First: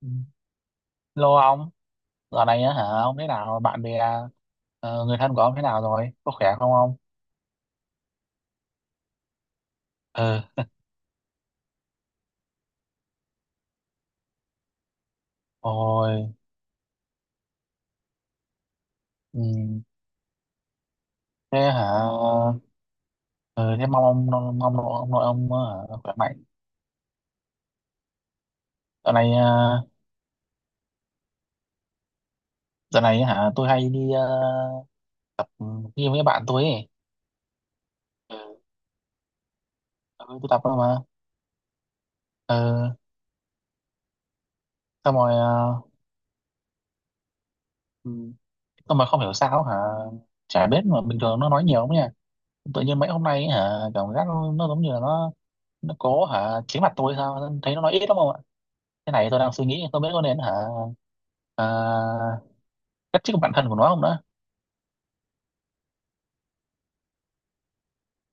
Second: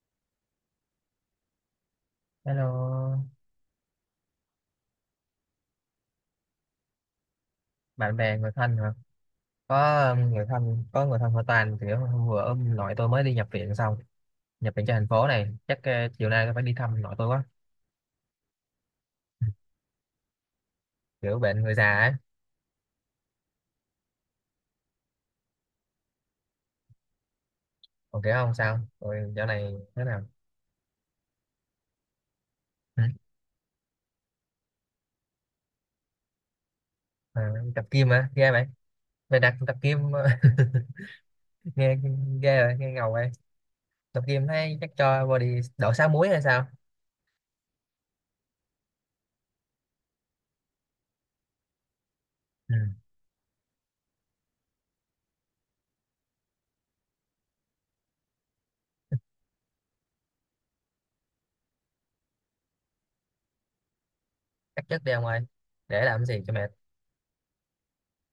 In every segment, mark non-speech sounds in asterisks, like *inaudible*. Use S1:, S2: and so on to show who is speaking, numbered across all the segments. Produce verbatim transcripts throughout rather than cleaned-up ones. S1: Ừ. Lô ông, dạo này á hả, ông
S2: Hello,
S1: thế nào, bạn bè, ờ, người thân của ông thế nào rồi, có khỏe không ông?
S2: bạn bè người thân hả? Có um,
S1: Ờ,
S2: người thân có người thân họ Toàn thì hôm vừa ông nội tôi mới đi nhập viện xong, nhập viện cho thành phố này, chắc uh, chiều
S1: ôi,
S2: nay tôi phải đi thăm nội tôi quá.
S1: ừ,
S2: Kiểu
S1: thế
S2: bệnh người
S1: hả,
S2: già ấy,
S1: ờ, thế mong ông, mong ông nội ông, nội ông hả, khỏe mạnh.
S2: còn kiểu không sao?
S1: Dạo
S2: Rồi
S1: này,
S2: dạo
S1: ờ,
S2: này thế nào? Ừ.
S1: dạo này hả, tôi hay đi ờ, tập gym với bạn tôi ấy.
S2: À, tập gym hả? Ghê vậy. Mày đặt tập gym *laughs*
S1: Ừ, tôi tập thôi mà.
S2: nghe ghê vậy,
S1: Ờ,
S2: nghe ngầu vậy. Tập gym thấy chắc
S1: xong
S2: cho
S1: rồi,
S2: body
S1: ờ,
S2: đậu sáu muối hay sao?
S1: ừ, xong rồi không hiểu sao hả, chả biết mà bình thường nó nói nhiều lắm nha.
S2: Ừ.
S1: Tự nhiên mấy hôm nay hả, cảm giác nó, nó giống như là nó nó có hả chính mặt tôi sao thấy nó nói ít lắm không ạ, cái này tôi đang suy nghĩ tôi biết có nên hả, à, cách chức bản thân của nó không đó.
S2: Cắt chất đi ông ơi. Để làm gì cho mệt.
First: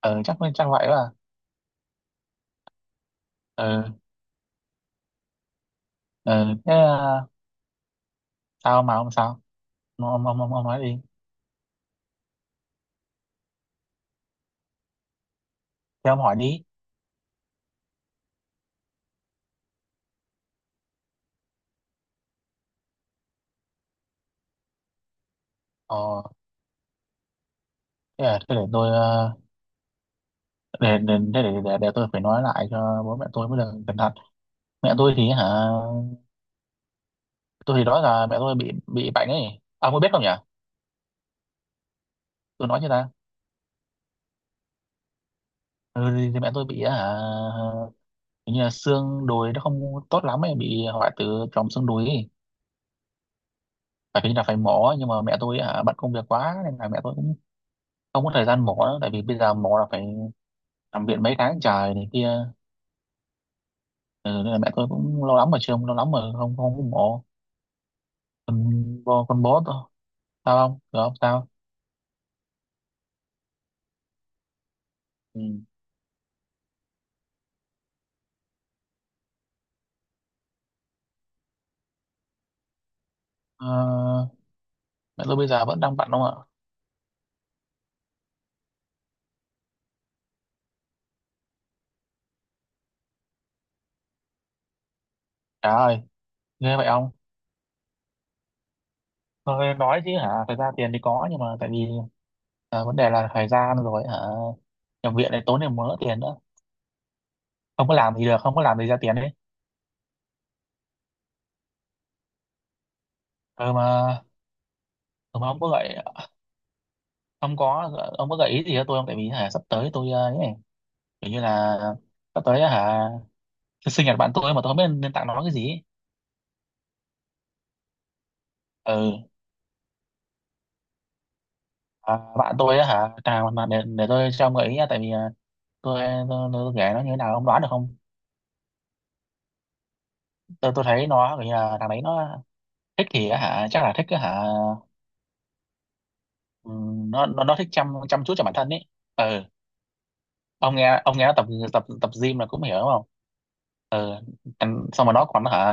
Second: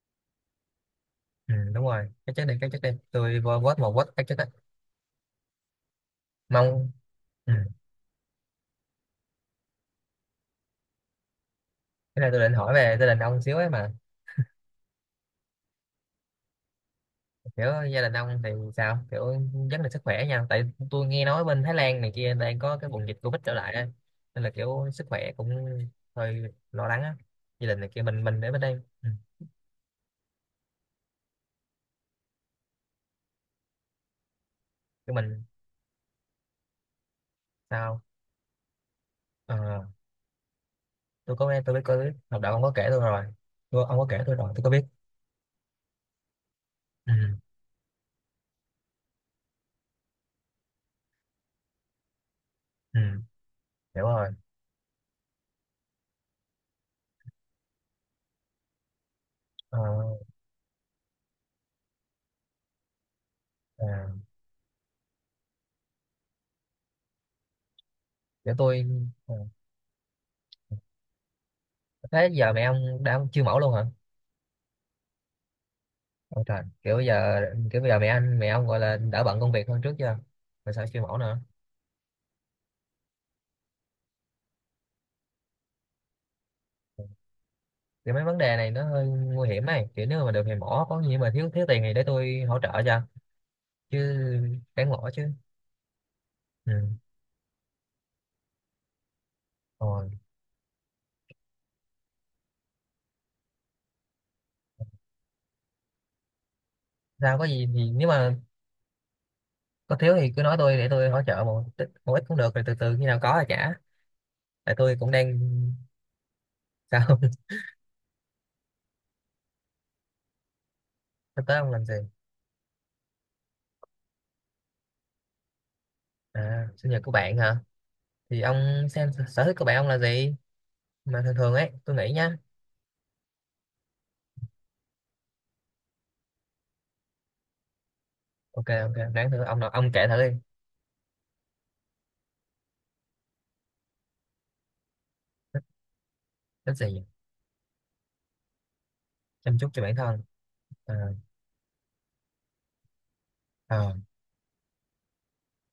S1: Ừ chắc chắc vậy. Là
S2: Ừ, đúng rồi. Cắt chất đi, cắt chất đi. Tôi vô vote một
S1: ừ,
S2: vote cắt chất á.
S1: ừ, thế
S2: Mong
S1: à,
S2: ừ.
S1: sao mà ông sao ông, ông, ông, ông ông nói đi.
S2: Cái này tôi định hỏi về gia đình ông xíu ấy mà,
S1: Thế ông hỏi đi.
S2: kiểu gia đình ông thì sao, kiểu vấn đề sức khỏe nha, tại tôi nghe nói bên Thái Lan này kia đang có cái bùng dịch Covid trở lại ấy. Nên là kiểu sức khỏe cũng
S1: ờ
S2: hơi lo lắng á, gia đình này kia, mình
S1: thế để,
S2: mình ở
S1: thế
S2: bên
S1: để
S2: đây.
S1: tôi
S2: Ừ.
S1: ờ, để để, thế để, để để tôi phải nói lại cho bố mẹ tôi mới được cẩn thận. Mẹ
S2: Cái
S1: tôi thì
S2: mình
S1: hả, tôi thì đó
S2: sao.
S1: là mẹ tôi bị bị bệnh
S2: Ờ,
S1: ấy, ông có biết không nhỉ?
S2: tôi có nghe tôi biết, có biết học đạo ông
S1: Tôi
S2: có
S1: nói
S2: kể
S1: cho
S2: tôi
S1: ta.
S2: rồi. Tôi, ông có kể tôi rồi tôi có biết.
S1: Ừ, thì mẹ tôi bị
S2: Ừ.
S1: hả, hình như là xương đùi nó không tốt lắm ấy, bị hoại tử tròng xương đùi ấy.
S2: Ừ. Hiểu
S1: Phải
S2: rồi.
S1: hình như là phải mổ, nhưng mà mẹ tôi hả bận công việc quá nên là mẹ tôi cũng không có thời gian mổ nữa. Tại vì bây giờ mổ
S2: Ờ,
S1: là phải nằm viện mấy tháng trời này kia.
S2: à,
S1: Ừ, nên là mẹ tôi cũng lâu lắm mà chưa, lâu lắm mà không không có mổ.
S2: kiểu
S1: Còn
S2: tôi
S1: bố
S2: ờ,
S1: con bố tôi sao không được không sao.
S2: thế giờ mẹ ông đã chưa mẫu luôn hả?
S1: Ừ.
S2: Ôi trời, kiểu bây giờ, kiểu bây giờ mẹ anh mẹ ông gọi là đỡ bận công việc hơn trước chưa mà sao siêu mẫu nữa?
S1: Ờ, mẹ tôi bây giờ vẫn đang bận không ạ.
S2: Kiểu mấy vấn đề này nó hơi nguy hiểm ấy, kiểu nếu mà được thì mỏ có nghĩa, mà thiếu thiếu tiền thì để tôi hỗ trợ cho, chứ đáng mỏ chứ.
S1: Trời ơi,
S2: Ừ.
S1: ghê vậy không? Tôi nói chứ
S2: Rồi
S1: hả, thời gian tiền thì có, nhưng mà tại vì à, vấn đề là thời gian rồi hả, nhập viện này tốn thêm mớ tiền nữa.
S2: sao, có gì
S1: Không
S2: thì
S1: có
S2: nếu
S1: làm thì
S2: mà
S1: được, không có làm thì ra tiền đấy.
S2: có thiếu thì cứ nói tôi để tôi hỗ trợ một ít, một ít cũng được, rồi từ từ khi nào có thì trả.
S1: ừ mà
S2: Tại tôi cũng đang
S1: ừ mà ông có gợi,
S2: sao. *laughs*
S1: ông có, ông có gợi ý gì cho tôi không? Tại vì hả sắp tới tôi ờ, ấy này, kiểu như
S2: Sắp tới ông
S1: là
S2: làm gì?
S1: sắp tới hả, sinh nhật bạn tôi mà tôi không biết nên tặng nó cái gì ấy.
S2: À, sinh nhật của bạn hả? Thì ông xem
S1: Ừ,
S2: sở thích của bạn ông là gì, mà thường thường ấy tôi nghĩ
S1: à,
S2: nhá.
S1: bạn tôi á hả, à, mà để để tôi cho ông gợi ý nha, tại vì ờ, tôi tôi, tôi kể nó như thế nào ông đoán được không?
S2: Ok, ok, đáng thử ông nào, ông kể thử đi.
S1: Tôi tôi thấy nó kiểu như là thằng đấy nó thích thì á hả, chắc là thích á hả.
S2: Thích gì?
S1: Ừm, nó nó nó thích chăm chăm chút cho bản thân ấy. Ừ,
S2: Chăm chút cho bản thân.
S1: ông
S2: À,
S1: nghe, ông nghe nó tập, tập tập gym là cũng hiểu đúng không.
S2: ờ.
S1: Ờ, em xong rồi nó còn hả,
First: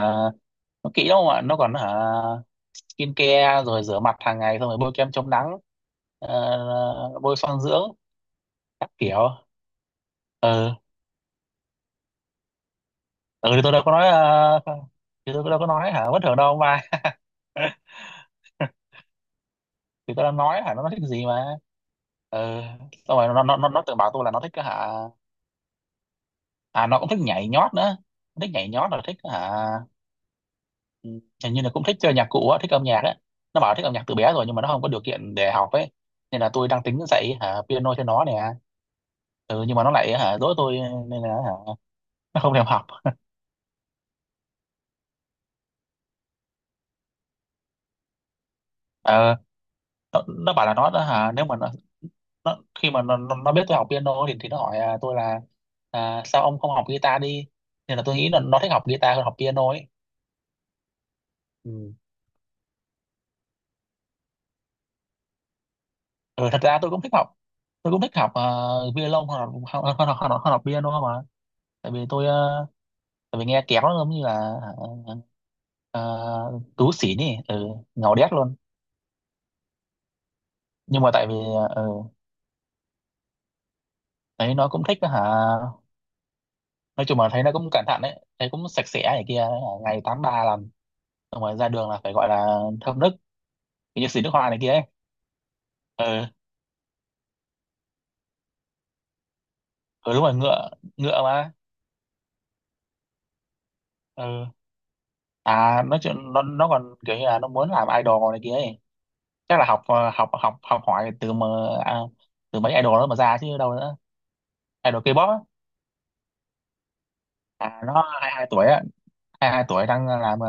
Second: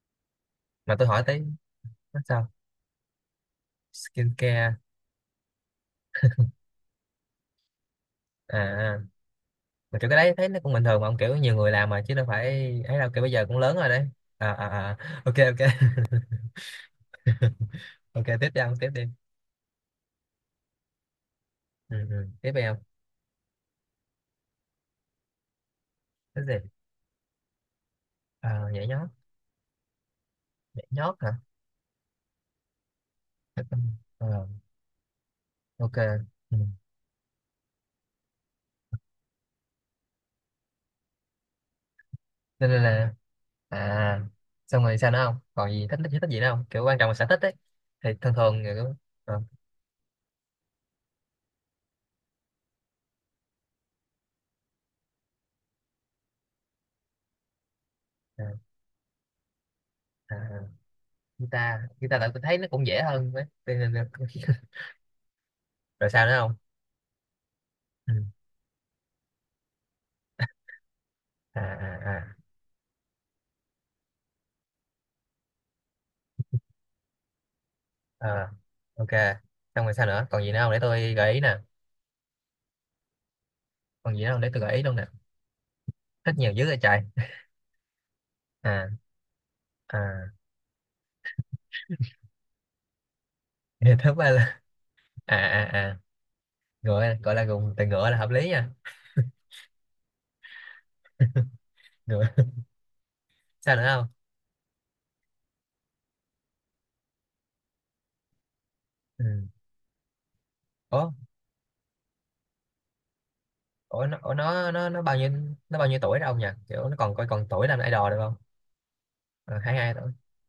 S1: nó
S2: Mà
S1: kỹ
S2: tôi
S1: lắm
S2: hỏi
S1: mà
S2: tới,
S1: nó còn hả,
S2: nó sao?
S1: skin care rồi rửa mặt
S2: Skin
S1: hàng ngày, xong rồi
S2: care.
S1: bôi kem chống nắng, ờ, bôi son dưỡng các
S2: À,
S1: kiểu.
S2: mà kiểu cái đấy thấy nó cũng
S1: Ờ,
S2: bình thường mà ông, kiểu nhiều người làm mà chứ đâu phải ấy đâu, kiểu bây giờ
S1: ừ,
S2: cũng
S1: thì tôi
S2: lớn
S1: đâu
S2: rồi
S1: có nói
S2: đấy. À,
S1: ờ,
S2: à, à.
S1: thì
S2: Ok
S1: tôi đâu có
S2: ok.
S1: nói hả bất thường đâu ông ba.
S2: *laughs* Ok tiếp đi ông, tiếp
S1: *laughs*
S2: đi.
S1: Thì tôi đã nói hả, nó nó thích gì mà.
S2: ừ, ừ. Tiếp
S1: Ờ,
S2: đi ông.
S1: xong rồi nó nó nó nó từng bảo tôi là nó thích cái hả,
S2: Cái gì?
S1: à nó cũng thích nhảy nhót nữa. Nó thích
S2: À,
S1: nhảy
S2: nhảy
S1: nhót rồi
S2: nhót.
S1: thích hả.
S2: Nhảy
S1: Ừ,
S2: nhót hả?
S1: hình như là cũng thích chơi nhạc cụ á, thích âm nhạc á. Nó bảo thích âm nhạc từ bé rồi
S2: Ờ,
S1: nhưng mà nó không có điều kiện để học ấy.
S2: ok.
S1: Nên là
S2: Ừ.
S1: tôi đang tính dạy hả, piano cho nó nè. Ừ, nhưng mà nó lại hả, dỗi tôi, nên là hả, nó không
S2: Cho
S1: thèm
S2: nên
S1: học.
S2: là. À, xong rồi sao nữa, không còn gì thích, thích, thích gì nữa không, kiểu quan trọng là sở thích ấy, thì thường thường người cũng
S1: Ờ,
S2: ờ,
S1: nó, nó bảo là nó nó hả, nếu mà nó, nó khi mà nó, nó nó biết tôi học piano thì thì nó hỏi à, tôi là, à, sao ông không học guitar đi. Nên là tôi nghĩ là
S2: à,
S1: nó thích học guitar hơn học piano ấy.
S2: à, guitar,
S1: Ừ.
S2: guitar tại tôi thấy nó cũng dễ hơn đấy. Cho nên là *laughs* rồi sao nữa
S1: Ừ,
S2: không.
S1: thật ra tôi cũng thích học, tôi cũng
S2: Ừ.
S1: thích học uh, violon hơn, học- hơn, hơn, hơn, hơn, hơn học piano mà.
S2: À
S1: Tại vì
S2: à à.
S1: tôi ờ, tại vì nghe kéo nó giống như là, ờ, tú xỉn ấy, ừ, ngầu đét
S2: Ờ,
S1: luôn.
S2: ok. Xong rồi sao nữa, còn gì nữa không để
S1: Nhưng mà
S2: tôi
S1: tại
S2: gợi
S1: vì
S2: ý nè,
S1: ừ,
S2: còn gì nữa không để
S1: thấy
S2: tôi
S1: nó
S2: gợi ý
S1: cũng
S2: luôn
S1: thích
S2: nè.
S1: hả,
S2: Thích nhiều dữ rồi trời.
S1: nói chung là thấy nó cũng cẩn thận đấy, thấy cũng sạch
S2: À
S1: sẽ này kia.
S2: à
S1: Ngày tám
S2: *laughs*
S1: ba làm xong rồi ra đường là phải gọi là thơm nức,
S2: thì
S1: như
S2: thứ
S1: xịt
S2: ba
S1: nước hoa này
S2: là
S1: kia ấy.
S2: à à à,
S1: Ừ,
S2: ngựa gọi là, dùng từ ngựa là hợp lý nha.
S1: ừ đúng rồi ngựa, ngựa mà.
S2: Ngựa. *laughs* Sao nữa không?
S1: Ừ. À, nói chuyện nó nó còn kiểu như là nó muốn làm idol này kia ấy.
S2: Ừ.
S1: Chắc là học ờ, học học học
S2: Ủa,
S1: hỏi từ mà, à, từ mấy idol đó mà ra chứ đâu nữa.
S2: ủa nó, ủa nó nó
S1: Idol
S2: nó bao
S1: K pop
S2: nhiêu,
S1: á.
S2: nó bao nhiêu tuổi rồi ông nhỉ, kiểu nó còn coi còn tuổi làm
S1: À nó
S2: idol được
S1: hai
S2: không?
S1: hai tuổi hai
S2: À,
S1: hai
S2: hai
S1: tuổi
S2: hai
S1: đang
S2: tuổi.
S1: ờ, làm ờ,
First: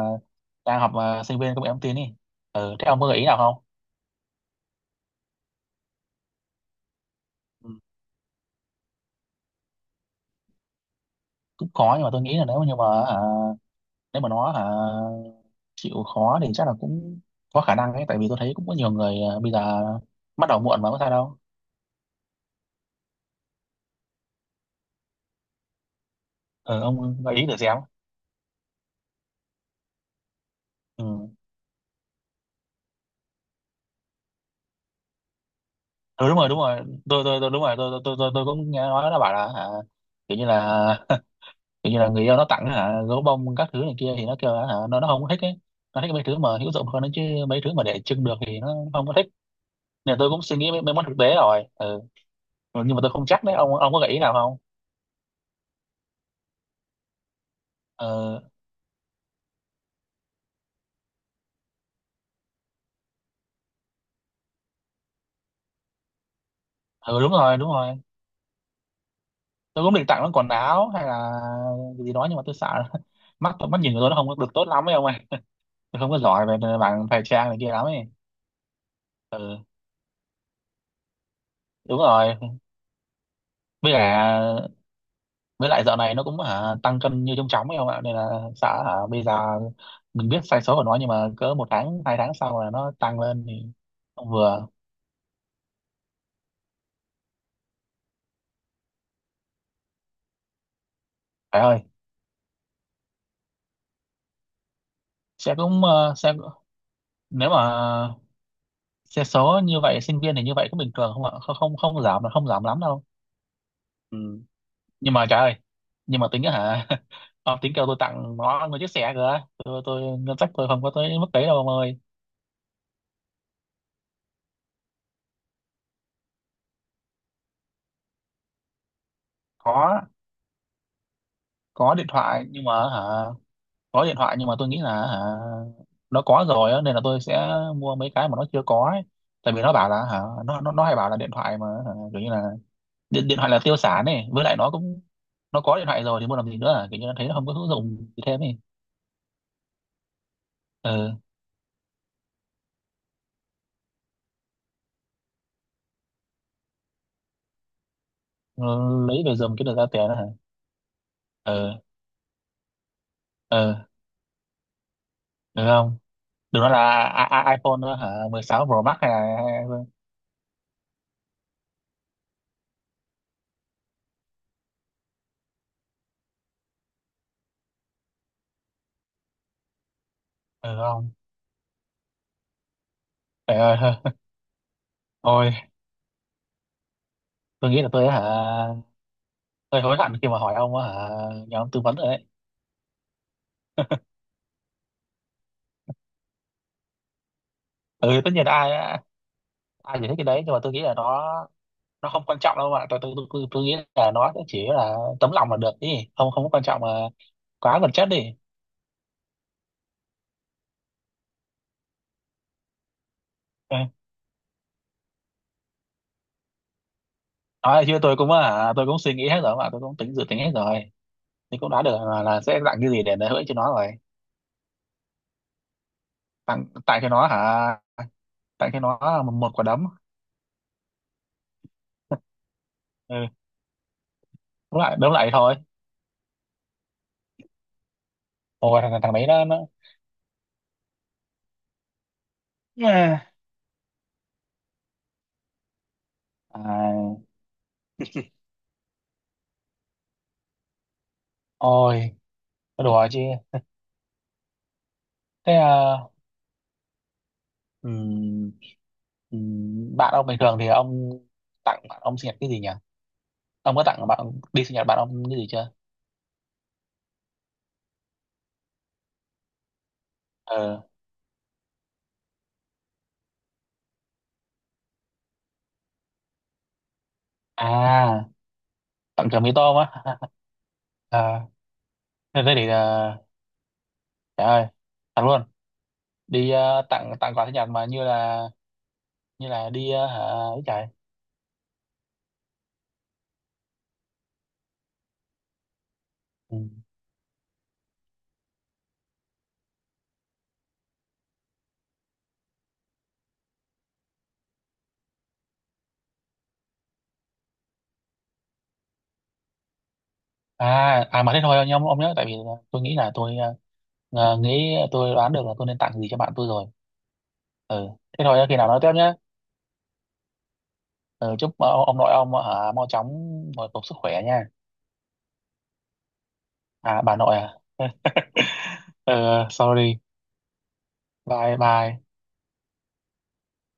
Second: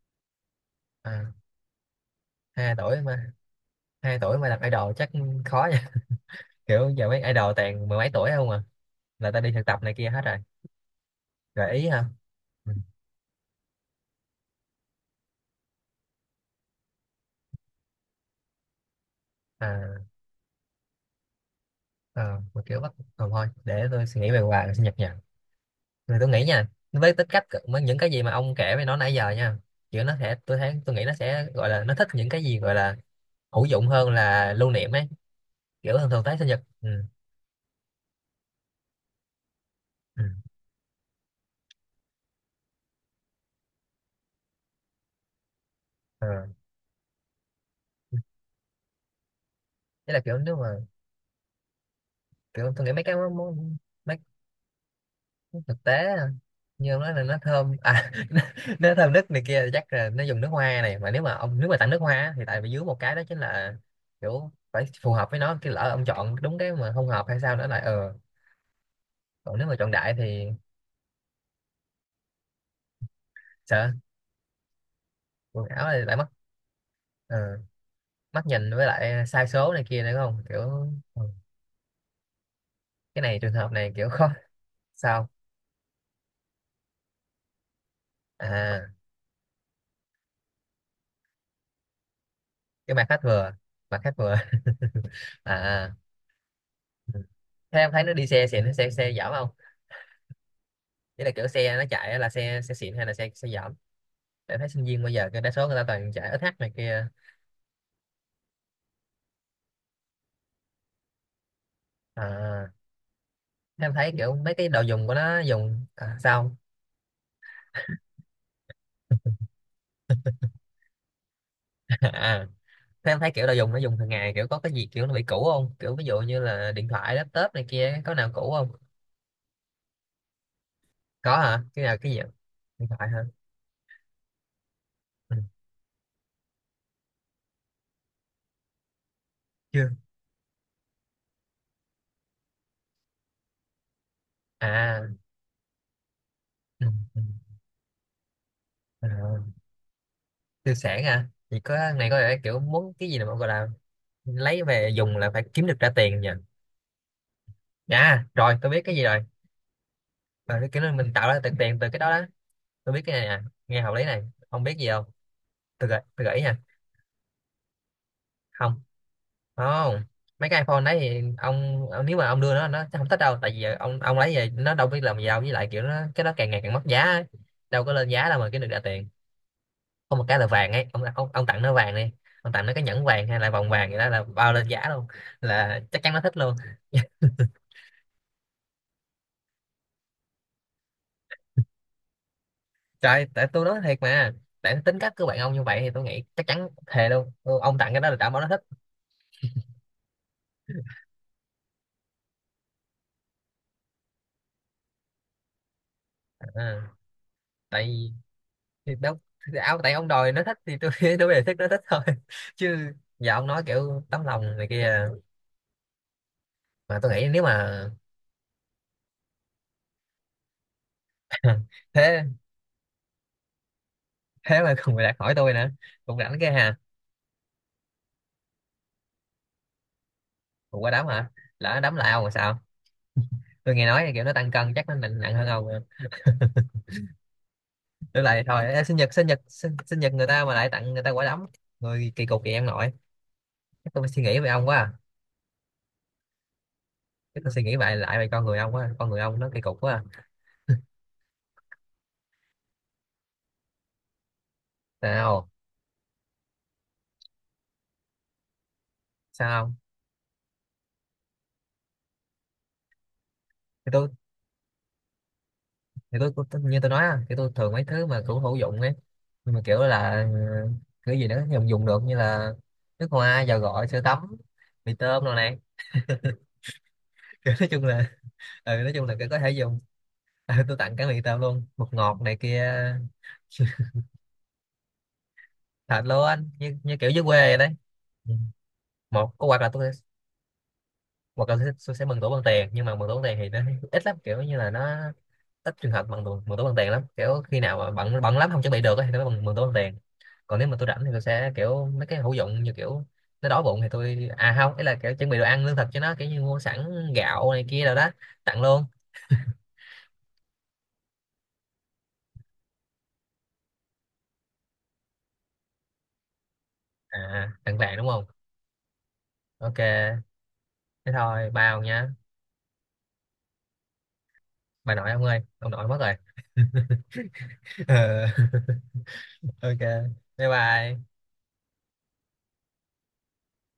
S1: đang học ờ,
S2: À,
S1: sinh viên công nghệ thông tin đi.
S2: hai hai
S1: Ừ, thế ông
S2: tuổi
S1: có
S2: mà,
S1: gợi ý nào không?
S2: hai hai tuổi mà làm idol chắc khó nha. *laughs* Kiểu giờ mấy idol
S1: Ừ.
S2: toàn mười mấy tuổi không à, là ta đi thực tập này kia hết rồi.
S1: Cũng
S2: Gợi ý
S1: khó nhưng
S2: hả.
S1: mà tôi nghĩ là nếu mà,
S2: Ừ.
S1: nhưng mà hả, nếu mà nó hả, chịu khó thì chắc là cũng có khả năng ấy. Tại vì tôi thấy cũng có nhiều người ờ, bây giờ
S2: À.
S1: bắt đầu muộn mà có sao đâu.
S2: Ờ, mà kiểu bắt ờ, thôi để tôi suy nghĩ về quà sinh nhật nha. Rồi tôi nghĩ nha,
S1: Ừ,
S2: với
S1: ông
S2: tính
S1: gợi ý
S2: cách
S1: thử
S2: cỡ-
S1: xem.
S2: với những cái gì mà ông kể với nó nãy giờ nha, kiểu nó sẽ, tôi thấy tôi nghĩ
S1: Ừ.
S2: nó sẽ gọi là nó thích những cái gì gọi là hữu dụng hơn là lưu niệm ấy, kiểu thường thường
S1: Ừ
S2: tới
S1: đúng
S2: sinh
S1: rồi, đúng
S2: nhật.
S1: rồi,
S2: Ừ.
S1: tôi tôi tôi đúng rồi, tôi tôi tôi, tôi, tôi cũng nghe nói nó bảo là hả,
S2: Ừ.
S1: kiểu như là *laughs* kiểu như là người yêu nó tặng hả, gấu bông các thứ này kia thì nó kêu là hả, nó nó không thích ấy. Nó thích mấy thứ
S2: Ờ.
S1: mà hữu dụng hơn đấy chứ. Mấy thứ mà để trưng được thì nó không có thích.
S2: Thế
S1: Nè
S2: là
S1: tôi
S2: kiểu
S1: cũng
S2: nếu
S1: suy nghĩ mấy,
S2: mà,
S1: mấy món thực tế rồi. Ừ.
S2: kiểu tôi nghĩ
S1: Nhưng mà
S2: mấy
S1: tôi
S2: cái
S1: không
S2: món,
S1: chắc đấy, ông
S2: món-
S1: ông có gợi
S2: mấy
S1: ý nào không?
S2: thực tế, như ông nói là nó thơm à. *laughs* nó,
S1: Ừ.
S2: nó thơm nước này kia chắc là nó dùng nước hoa này, mà nếu mà ông nếu mà tặng nước hoa á, thì tại vì dưới một cái đó chính là kiểu phải phù hợp với nó, cái lỡ ông chọn đúng cái mà không
S1: Ừ
S2: hợp
S1: đúng
S2: hay sao
S1: rồi,
S2: nữa
S1: đúng
S2: lại
S1: rồi,
S2: ờ, còn nếu mà
S1: tôi
S2: chọn
S1: cũng định
S2: đại
S1: tặng
S2: thì
S1: nó quần áo hay là cái gì đó, nhưng mà tôi sợ *laughs* mắt mắt
S2: sợ
S1: nhìn của tôi nó không có được tốt lắm ấy ông ơi.
S2: quần áo
S1: Tôi
S2: này
S1: không
S2: lại
S1: có
S2: mất.
S1: giỏi về mảng thời
S2: Ờ,
S1: trang này kia lắm ấy.
S2: mắt nhìn với lại sai
S1: Ừ.
S2: số này kia nữa, không kiểu ừ,
S1: Đúng rồi.
S2: cái này trường hợp
S1: Với
S2: này kiểu
S1: cả,
S2: khó. Sao.
S1: với lại dạo này nó cũng hả, tăng cân như trông chóng ấy ông ạ, nên là sợ
S2: À,
S1: hả, bây giờ mình biết sai số của nó nhưng mà cỡ một tháng hai tháng sau là nó
S2: cái mặt khách
S1: tăng lên
S2: vừa,
S1: thì
S2: mặt khách
S1: không
S2: vừa.
S1: vừa.
S2: *laughs* À. Ừ. Thế em thấy nó đi xe xịn, nó xe xe dở không? Đấy là kiểu
S1: Phải
S2: xe
S1: ơi,
S2: nó chạy là xe xe xịn hay là xe xe dởm, để thấy sinh viên bây giờ cái đa
S1: sẽ
S2: số người ta
S1: cũng
S2: toàn
S1: ờ,
S2: chạy
S1: sẽ,
S2: ét hát này kia.
S1: nếu mà xe số như vậy sinh viên thì như vậy có bình thường không ạ? Không không, không giảm là không giảm
S2: À,
S1: lắm đâu.
S2: thế em thấy
S1: Ừ.
S2: kiểu mấy cái đồ dùng của
S1: Nhưng mà trời
S2: nó
S1: ơi,
S2: dùng à,
S1: nhưng mà tính á
S2: sao.
S1: hả *laughs* ông tính kêu tôi tặng nó một chiếc xe kìa. Tôi, tôi ngân sách tôi không có tới mức đấy đâu ông ơi.
S2: *laughs* À, thế em thấy kiểu đồ dùng nó dùng hàng ngày kiểu có cái gì kiểu nó bị cũ không, kiểu ví dụ như là điện thoại laptop này kia có nào cũ không.
S1: có
S2: Có hả, cái
S1: có
S2: nào,
S1: điện
S2: cái gì?
S1: thoại nhưng mà
S2: Điện
S1: hả,
S2: thoại hả?
S1: có điện thoại nhưng mà tôi nghĩ là hả
S2: Ừ,
S1: nó có rồi á, nên là tôi sẽ mua mấy cái mà nó chưa có ấy. Tại vì nó
S2: chưa.
S1: bảo là hả, nó nó nó hay bảo là điện thoại mà hả, kiểu như là điện, điện thoại là tiêu sản này, với lại nó cũng,
S2: À.
S1: nó có điện thoại rồi thì mua làm gì nữa
S2: ừ,
S1: à? Kiểu như là
S2: ừ,
S1: thấy nó không có hữu dụng gì thêm ấy.
S2: à, tiêu sản
S1: Ừ.
S2: à, thì có này có lẽ kiểu muốn cái gì là gọi là lấy về dùng là phải kiếm được ra tiền nhỉ. À rồi
S1: Ờ,
S2: tôi biết cái gì rồi.
S1: lấy về dùng cái được ra tiền đó hả.
S2: Ờ, cái nó mình tạo ra tiền, tiền
S1: Ờ.
S2: từ cái đó đó. Tôi biết cái này nè, nghe
S1: Ờ,
S2: hợp lý này. Ông biết gì không?
S1: được
S2: tôi
S1: không?
S2: gợi tôi gợi ý nha.
S1: Đừng nói là I I iPhone nữa hả, mười sáu
S2: Không,
S1: Pro Max hay là,
S2: không, mấy cái iPhone đấy thì ông, ông nếu mà ông đưa nó nó sẽ không thích đâu, tại vì ông ông lấy về nó đâu biết làm gì đâu, với lại kiểu nó cái đó càng ngày càng mất giá ấy. Đâu có lên giá đâu mà kiếm được ra tiền. Có một cái là
S1: được
S2: vàng ấy ông,
S1: không?
S2: ông, ông tặng nó vàng đi. Ông tặng nó cái nhẫn vàng hay là
S1: Trời
S2: vòng
S1: ơi
S2: vàng gì đó
S1: *laughs*
S2: là bao lên giá luôn.
S1: thôi.
S2: Là chắc chắn nó thích luôn. *laughs*
S1: Tôi nghĩ là tôi hả hơi hối hận khi mà hỏi ông á hả, nhờ ông tư vấn rồi đấy.
S2: Trời tại tôi nói thiệt mà. Tại tính cách của bạn ông như vậy thì tôi nghĩ chắc chắn thề luôn. Ừ, ông tặng cái đó là
S1: Ừ tất
S2: đảm bảo
S1: nhiên
S2: nó
S1: là
S2: thích.
S1: ai, ai giải thích cái đấy, nhưng mà tôi nghĩ là nó nó không quan trọng đâu ạ. Tôi tôi, tôi, tôi, tôi nghĩ là nó cũng chỉ là tấm lòng là được đi, không, không có quan
S2: À,
S1: trọng mà, quá vật chất
S2: tại,
S1: đi.
S2: thì đâu, thì áo tại ông đòi nó thích thì tôi *laughs* tôi về thích nó thích thôi *laughs* chứ giờ ông nói
S1: Ừ.
S2: kiểu tấm lòng này kia, mà tôi nghĩ nếu mà.
S1: Nói chứ tôi cũng hả, tôi cũng suy nghĩ hết rồi mà, tôi cũng tính dự tính hết rồi.
S2: *laughs*
S1: Thì cũng đã được là,
S2: Thế,
S1: là sẽ tặng cái gì để để hỗ cho nó rồi.
S2: thế mà còn người đạt hỏi tôi nữa, cũng rảnh cái
S1: tặng
S2: hà.
S1: tặng cho nó hả, tặng cho nó một, một quả đấm.
S2: Cũng qua đấm hả? Lỡ đấm lại ông
S1: *laughs*
S2: là sao?
S1: Ừ,
S2: Tôi nghe nói kiểu nó tăng cân
S1: đúng
S2: chắc nó
S1: lại đúng
S2: nặng
S1: lại
S2: nặng hơn
S1: thôi.
S2: ông. Tôi lại thôi,
S1: Ôi
S2: ê, sinh
S1: thằng
S2: nhật,
S1: thằng đấy
S2: sinh nhật
S1: nó nó.
S2: sinh, sinh nhật người ta mà lại tặng người ta quả đấm. Người kỳ cục vậy ông nội.
S1: Yeah.
S2: Chắc tôi phải suy nghĩ về ông quá à.
S1: À,
S2: Chắc tôi suy nghĩ lại lại về con người ông quá à. Con người ông nó kỳ cục quá à.
S1: ôi nó đùa chứ.
S2: Sao.
S1: Thế à, ừm,
S2: Sao không.
S1: ừm, bạn ông bình thường thì ông tặng bạn ông sinh nhật cái gì nhỉ? Ông có
S2: Thì
S1: tặng
S2: tôi,
S1: bạn đi sinh nhật bạn ông cái gì chưa?
S2: thì tôi, tôi tôi- như tôi nói á, thì tôi thường mấy thứ mà cũng hữu dụng ấy, nhưng mà kiểu là ừ,
S1: Ờ,
S2: cái gì nữa dùng, dùng được như là nước hoa, dầu gội, sữa tắm, mì tôm rồi này. *laughs* Kiểu nói chung là
S1: à
S2: ừ, nói chung là cái
S1: tặng
S2: có
S1: chả mì
S2: thể
S1: tôm
S2: dùng.
S1: á?
S2: *laughs* Ừ, tôi tặng cả
S1: *laughs*
S2: mì
S1: À,
S2: tôm luôn, bột ngọt này
S1: thế thế thì
S2: kia.
S1: à,
S2: *laughs*
S1: trời ơi, thật luôn?
S2: Thật luôn anh,
S1: Đi
S2: như,
S1: à,
S2: như kiểu
S1: tặng
S2: dưới
S1: tặng
S2: quê
S1: quà sinh
S2: vậy
S1: nhật
S2: đấy.
S1: mà như
S2: Ừ.
S1: là,
S2: Một có,
S1: như
S2: hoặc là
S1: là đi
S2: tôi,
S1: à, hả, ấy trời.
S2: hoặc là tôi sẽ, tôi sẽ mừng tuổi bằng tiền, nhưng mà mừng tuổi bằng tiền thì nó *laughs* ít lắm, kiểu như là nó ít trường hợp bằng tuổi- mừng
S1: Ừ.
S2: tuổi bằng tiền lắm, kiểu khi nào mà bận bận lắm không chuẩn bị được ấy, thì nó mừng mừng tuổi bằng tiền. Còn nếu mà tôi rảnh thì tôi sẽ kiểu mấy cái hữu dụng, như kiểu nó đói bụng thì tôi à không, ấy là kiểu chuẩn bị đồ ăn lương thực cho nó, kiểu như mua sẵn gạo này kia rồi đó, tặng luôn.
S1: À, à mà thế thôi nhá, ông ông nhớ tại vì tôi nghĩ là tôi ờ, nghĩ, tôi đoán được là tôi nên tặng gì cho bạn tôi rồi.
S2: À tặng
S1: Ừ,
S2: vàng đúng
S1: thế
S2: không?
S1: thôi nhá, khi nào nói tiếp nhé.
S2: Ok. Thế
S1: Ừ,
S2: thôi
S1: chúc ờ,
S2: bao
S1: ông
S2: nha.
S1: nội ông ở mau chóng hồi phục sức khỏe nha.
S2: Bà nội ông ơi, ông nội mất rồi. *laughs*
S1: À bà nội à.
S2: Ờ,
S1: *laughs* Ừ,
S2: ok,
S1: sorry.
S2: bye bye.
S1: Bye bye.